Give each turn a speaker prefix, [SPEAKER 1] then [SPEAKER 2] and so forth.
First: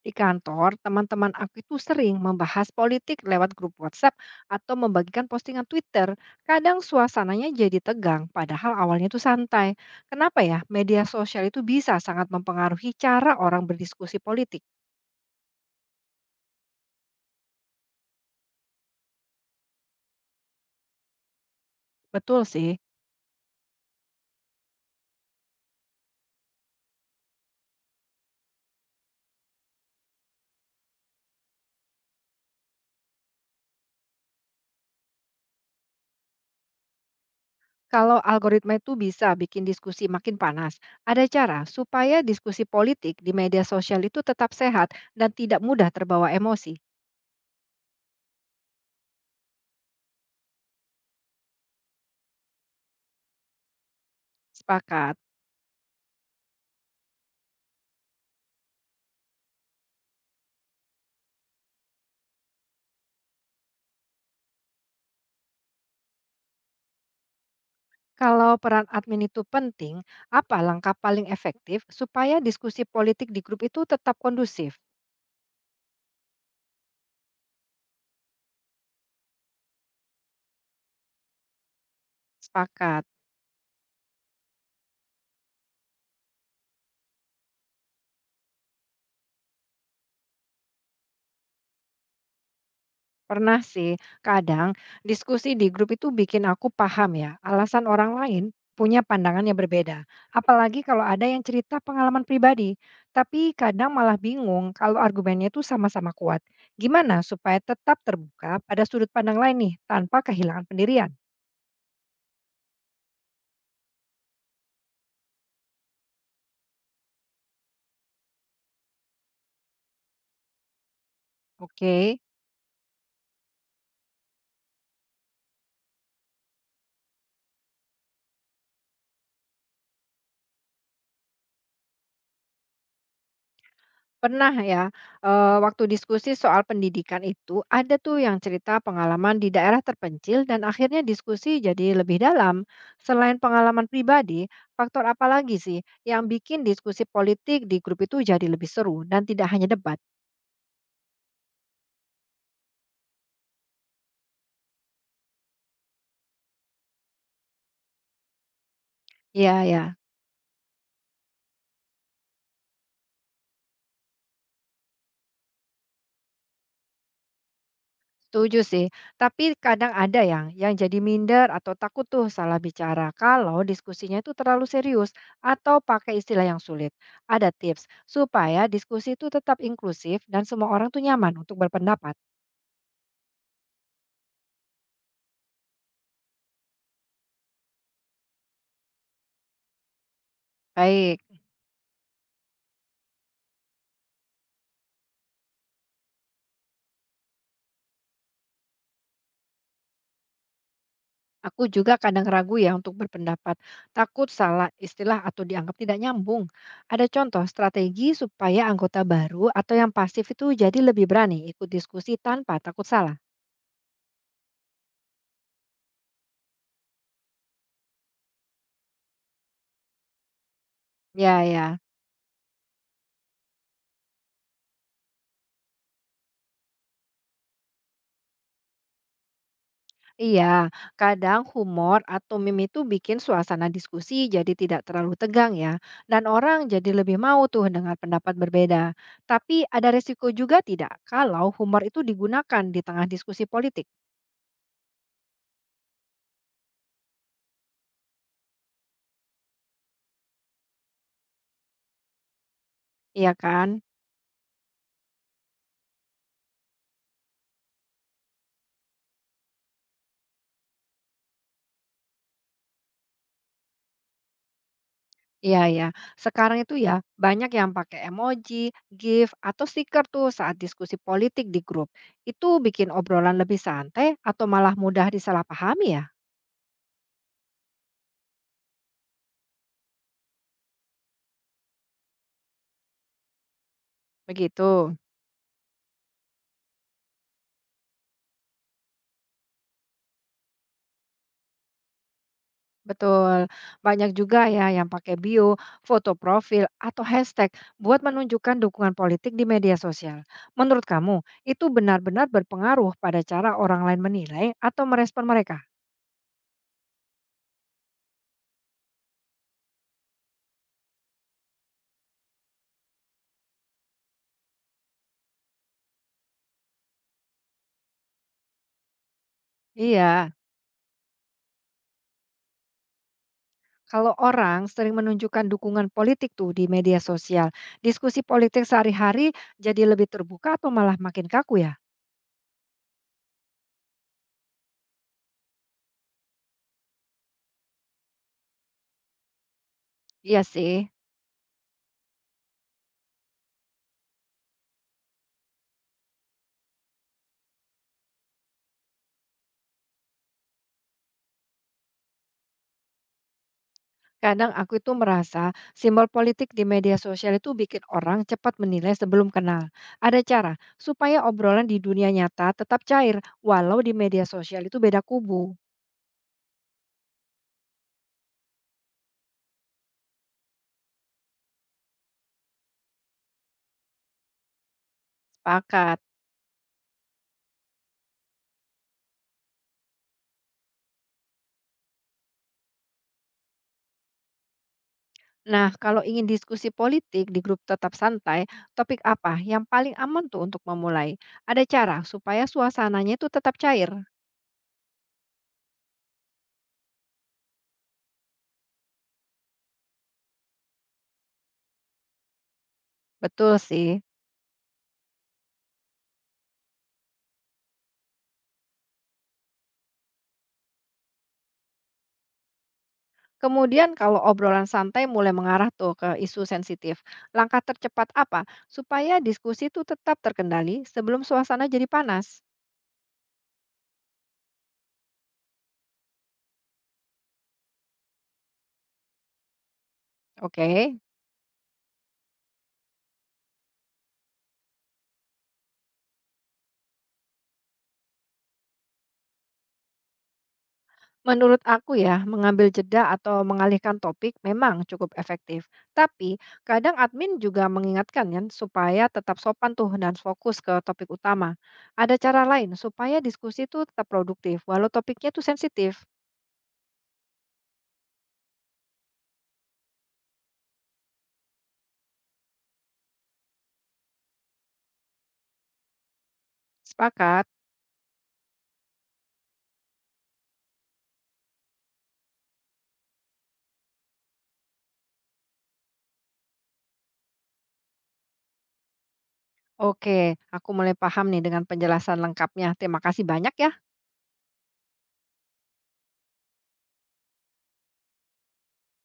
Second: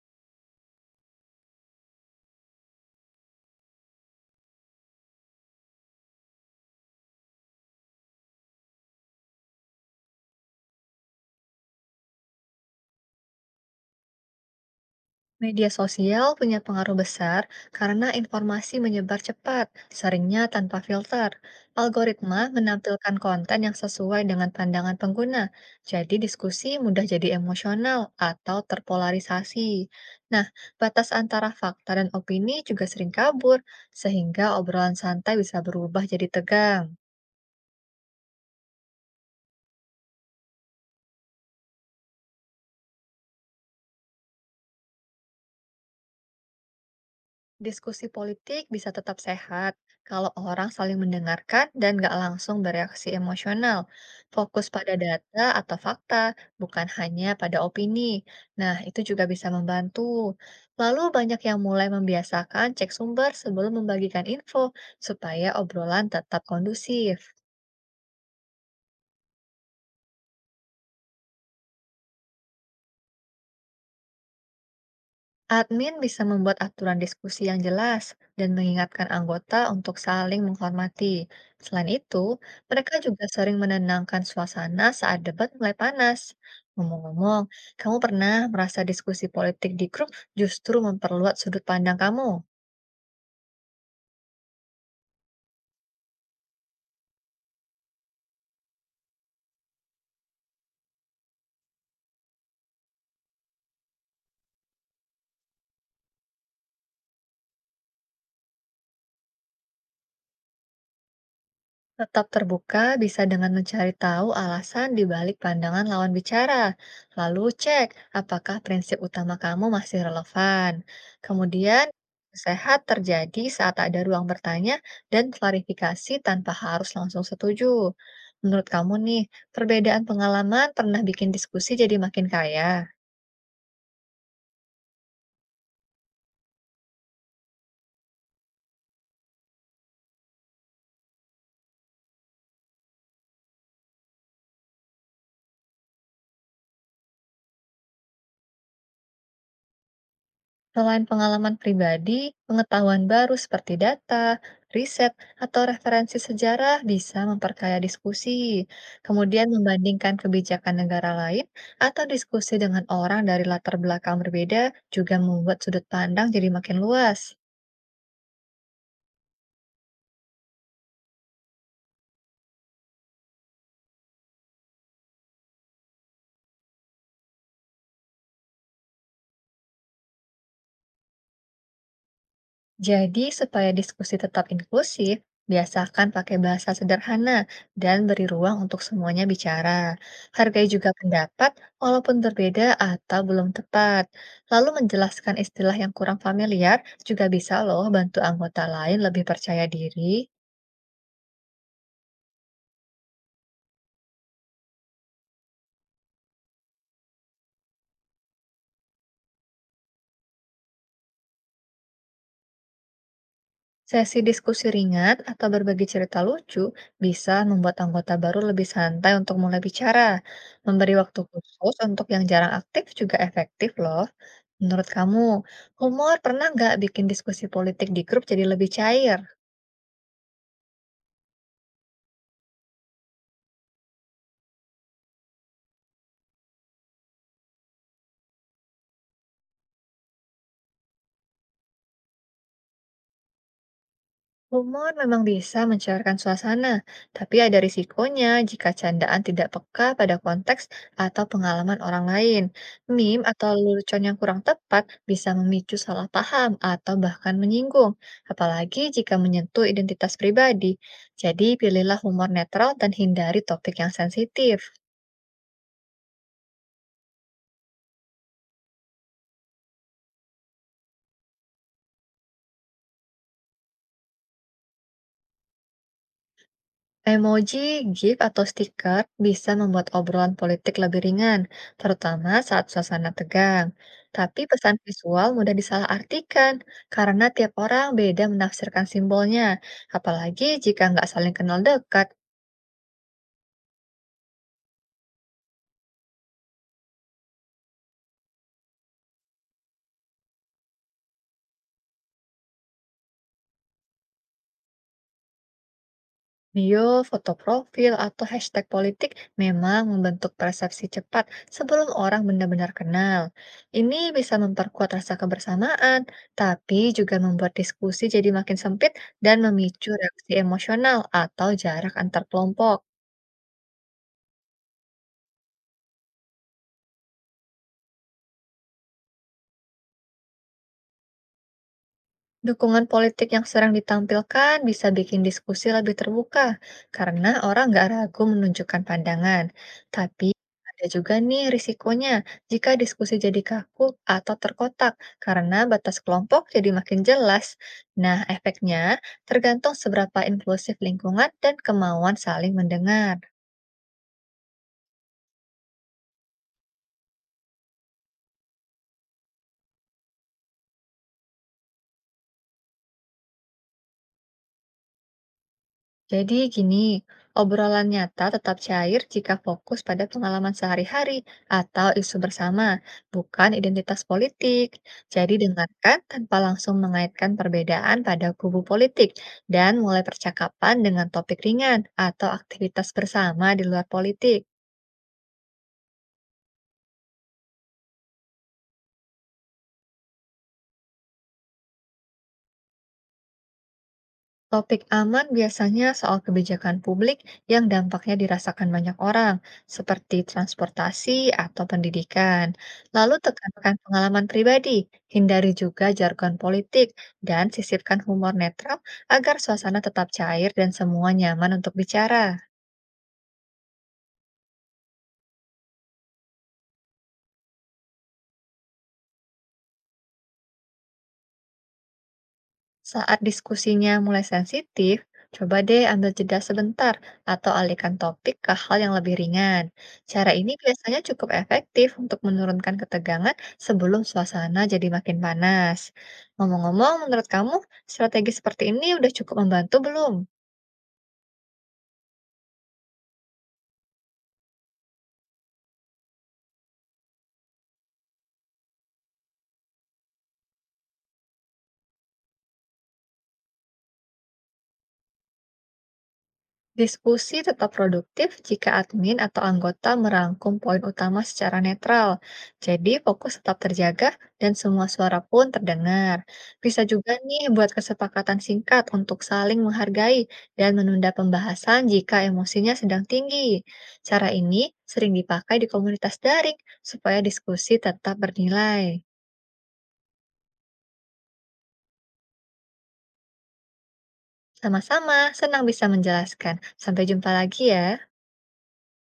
[SPEAKER 1] Di kantor, teman-teman aku itu sering membahas politik lewat grup WhatsApp atau membagikan postingan Twitter. Kadang suasananya jadi tegang, padahal awalnya itu santai. Kenapa ya? Media sosial itu bisa sangat mempengaruhi cara orang berdiskusi politik.
[SPEAKER 2] Media sosial punya pengaruh besar karena informasi menyebar cepat, seringnya tanpa filter. Algoritma
[SPEAKER 1] Betul sih.
[SPEAKER 2] menampilkan konten yang sesuai dengan pandangan pengguna, jadi diskusi mudah jadi emosional atau terpolarisasi. Nah, batas antara fakta dan opini juga sering kabur, sehingga obrolan santai bisa berubah jadi tegang.
[SPEAKER 1] Kalau algoritma itu bisa bikin diskusi makin panas, ada cara supaya diskusi politik di media sosial itu tetap sehat dan tidak mudah terbawa emosi.
[SPEAKER 2] Diskusi politik bisa tetap sehat kalau orang saling mendengarkan dan nggak langsung bereaksi emosional. Fokus pada
[SPEAKER 1] Sepakat.
[SPEAKER 2] data atau fakta, bukan hanya pada opini. Nah, itu juga bisa membantu. Lalu banyak yang mulai membiasakan cek sumber sebelum membagikan info supaya obrolan tetap kondusif.
[SPEAKER 1] Kalau peran admin itu penting, apa langkah paling efektif supaya diskusi politik di grup itu tetap kondusif?
[SPEAKER 2] Admin bisa membuat aturan diskusi yang jelas dan mengingatkan anggota untuk saling menghormati. Selain itu, mereka
[SPEAKER 1] Sepakat.
[SPEAKER 2] juga sering menenangkan suasana saat debat mulai panas. Ngomong-ngomong, kamu pernah merasa diskusi politik di grup justru memperluas sudut pandang kamu?
[SPEAKER 1] Pernah sih, kadang diskusi di grup itu bikin aku paham ya, alasan orang lain punya pandangan yang berbeda. Apalagi kalau ada yang cerita pengalaman pribadi. Tapi kadang malah bingung kalau argumennya itu sama-sama kuat. Gimana supaya tetap terbuka pada sudut pandang lain nih, tanpa kehilangan pendirian?
[SPEAKER 2] Tetap terbuka bisa dengan mencari tahu alasan di balik pandangan lawan bicara, lalu cek apakah prinsip utama kamu masih relevan. Kemudian,
[SPEAKER 1] Oke.
[SPEAKER 2] sehat terjadi saat ada ruang bertanya dan klarifikasi tanpa harus langsung setuju. Menurut kamu nih, perbedaan pengalaman pernah bikin diskusi jadi makin kaya?
[SPEAKER 1] Pernah ya, waktu diskusi soal pendidikan itu, ada tuh yang cerita pengalaman di daerah terpencil dan akhirnya diskusi jadi lebih dalam. Selain pengalaman pribadi, faktor apa lagi sih yang bikin diskusi politik di grup itu jadi lebih seru dan tidak hanya debat?
[SPEAKER 2] Selain pengalaman pribadi, pengetahuan baru seperti data, riset, atau referensi sejarah bisa memperkaya diskusi. Kemudian
[SPEAKER 1] Iya, ya.
[SPEAKER 2] membandingkan kebijakan negara lain atau diskusi dengan orang dari latar belakang berbeda juga membuat sudut pandang jadi makin luas.
[SPEAKER 1] Setuju sih, tapi kadang ada yang jadi minder atau takut tuh salah bicara kalau diskusinya itu terlalu serius atau pakai istilah yang sulit. Ada tips supaya diskusi itu tetap inklusif dan semua orang tuh nyaman untuk berpendapat.
[SPEAKER 2] Jadi, supaya diskusi tetap inklusif, biasakan pakai bahasa sederhana dan beri ruang untuk semuanya bicara. Hargai juga
[SPEAKER 1] Baik,
[SPEAKER 2] pendapat, walaupun berbeda atau belum tepat. Lalu menjelaskan istilah yang kurang familiar juga bisa loh bantu anggota lain lebih percaya diri.
[SPEAKER 1] aku juga kadang ragu ya untuk berpendapat, takut salah istilah atau dianggap tidak nyambung. Ada contoh strategi supaya anggota baru atau yang pasif itu jadi lebih berani ikut diskusi tanpa takut salah.
[SPEAKER 2] Sesi diskusi ringan atau berbagi cerita lucu bisa membuat anggota baru lebih santai untuk mulai bicara. Memberi waktu
[SPEAKER 1] Ya,
[SPEAKER 2] khusus
[SPEAKER 1] ya.
[SPEAKER 2] untuk yang jarang aktif juga efektif loh. Menurut kamu, humor pernah nggak bikin diskusi politik di grup jadi lebih cair?
[SPEAKER 1] Iya, kadang humor atau meme itu bikin suasana diskusi jadi tidak terlalu tegang ya, dan orang jadi lebih mau tuh dengan pendapat berbeda. Tapi ada resiko juga tidak kalau humor itu digunakan di tengah diskusi politik,
[SPEAKER 2] Humor memang bisa mencairkan suasana, tapi ada risikonya jika candaan tidak peka pada konteks atau pengalaman orang lain. Meme
[SPEAKER 1] iya
[SPEAKER 2] atau
[SPEAKER 1] kan?
[SPEAKER 2] lelucon yang kurang tepat bisa memicu salah paham atau bahkan menyinggung, apalagi jika menyentuh identitas pribadi. Jadi, pilihlah humor netral dan hindari topik yang sensitif.
[SPEAKER 1] Iya ya, sekarang itu ya banyak yang pakai emoji, GIF, atau stiker tuh saat diskusi politik di grup. Itu bikin obrolan lebih santai atau malah mudah disalahpahami ya?
[SPEAKER 2] Emoji, GIF, atau stiker bisa membuat obrolan politik lebih ringan, terutama saat suasana tegang. Tapi pesan
[SPEAKER 1] Begitu.
[SPEAKER 2] visual mudah disalahartikan karena tiap orang beda menafsirkan simbolnya, apalagi jika nggak saling kenal dekat.
[SPEAKER 1] Betul, banyak juga ya yang pakai bio, foto profil, atau hashtag buat menunjukkan dukungan politik di media sosial. Menurut kamu, itu benar-benar berpengaruh pada cara orang lain menilai atau merespon mereka?
[SPEAKER 2] Bio, foto profil, atau hashtag politik memang membentuk persepsi cepat sebelum orang benar-benar kenal. Ini bisa memperkuat rasa kebersamaan, tapi juga membuat diskusi jadi makin sempit dan memicu
[SPEAKER 1] Iya,
[SPEAKER 2] reaksi emosional atau jarak antar kelompok.
[SPEAKER 1] kalau orang sering menunjukkan dukungan politik tuh di media sosial, diskusi politik sehari-hari jadi lebih terbuka atau malah makin kaku ya?
[SPEAKER 2] Dukungan politik yang sering ditampilkan bisa bikin diskusi lebih terbuka karena orang nggak ragu menunjukkan pandangan. Tapi
[SPEAKER 1] Iya
[SPEAKER 2] ada
[SPEAKER 1] sih.
[SPEAKER 2] juga nih risikonya jika diskusi jadi kaku atau terkotak karena batas kelompok jadi makin jelas. Nah, efeknya tergantung seberapa inklusif lingkungan dan kemauan saling mendengar.
[SPEAKER 1] Kadang aku itu merasa simbol politik di media sosial itu bikin orang cepat menilai sebelum kenal. Ada cara supaya obrolan di dunia nyata tetap cair, walau di media sosial itu beda kubu.
[SPEAKER 2] Jadi gini, obrolan nyata tetap cair jika fokus pada pengalaman sehari-hari atau isu bersama, bukan identitas politik. Jadi dengarkan
[SPEAKER 1] Sepakat.
[SPEAKER 2] tanpa langsung mengaitkan perbedaan pada kubu politik dan mulai percakapan dengan topik ringan atau aktivitas bersama di luar politik.
[SPEAKER 1] Nah, kalau ingin diskusi politik di grup tetap santai, topik apa yang paling aman tuh untuk memulai? Ada cara supaya suasananya itu tetap cair.
[SPEAKER 2] Topik aman biasanya soal kebijakan publik yang dampaknya dirasakan banyak orang, seperti transportasi atau pendidikan. Lalu
[SPEAKER 1] Betul
[SPEAKER 2] tekankan
[SPEAKER 1] sih.
[SPEAKER 2] pengalaman pribadi, hindari juga jargon politik, dan sisipkan humor netral agar suasana tetap cair dan semua nyaman untuk bicara.
[SPEAKER 1] Kemudian kalau obrolan santai mulai mengarah tuh ke isu sensitif, langkah tercepat apa supaya diskusi itu tetap terkendali sebelum suasana jadi panas?
[SPEAKER 2] Saat diskusinya mulai sensitif, coba deh ambil jeda sebentar atau alihkan topik ke hal yang lebih ringan. Cara ini
[SPEAKER 1] Oke,
[SPEAKER 2] biasanya cukup efektif untuk menurunkan ketegangan sebelum suasana jadi makin panas. Ngomong-ngomong, menurut kamu strategi seperti ini udah cukup membantu belum?
[SPEAKER 1] menurut aku ya, mengambil jeda atau mengalihkan topik memang cukup efektif. Tapi kadang admin juga mengingatkan ya, supaya tetap sopan tuh dan fokus ke topik utama. Ada cara lain supaya diskusi itu tetap produktif walau topiknya itu sensitif.
[SPEAKER 2] Diskusi tetap produktif jika admin atau anggota merangkum poin utama secara netral. Jadi fokus tetap terjaga dan semua suara pun terdengar. Bisa juga nih
[SPEAKER 1] Sepakat.
[SPEAKER 2] buat kesepakatan singkat untuk saling menghargai dan menunda pembahasan jika emosinya sedang tinggi. Cara ini sering dipakai di komunitas daring supaya diskusi tetap bernilai.
[SPEAKER 1] Oke, aku mulai paham nih dengan penjelasan lengkapnya. Terima kasih banyak ya.
[SPEAKER 2] Sama-sama, senang bisa menjelaskan. Sampai jumpa lagi ya.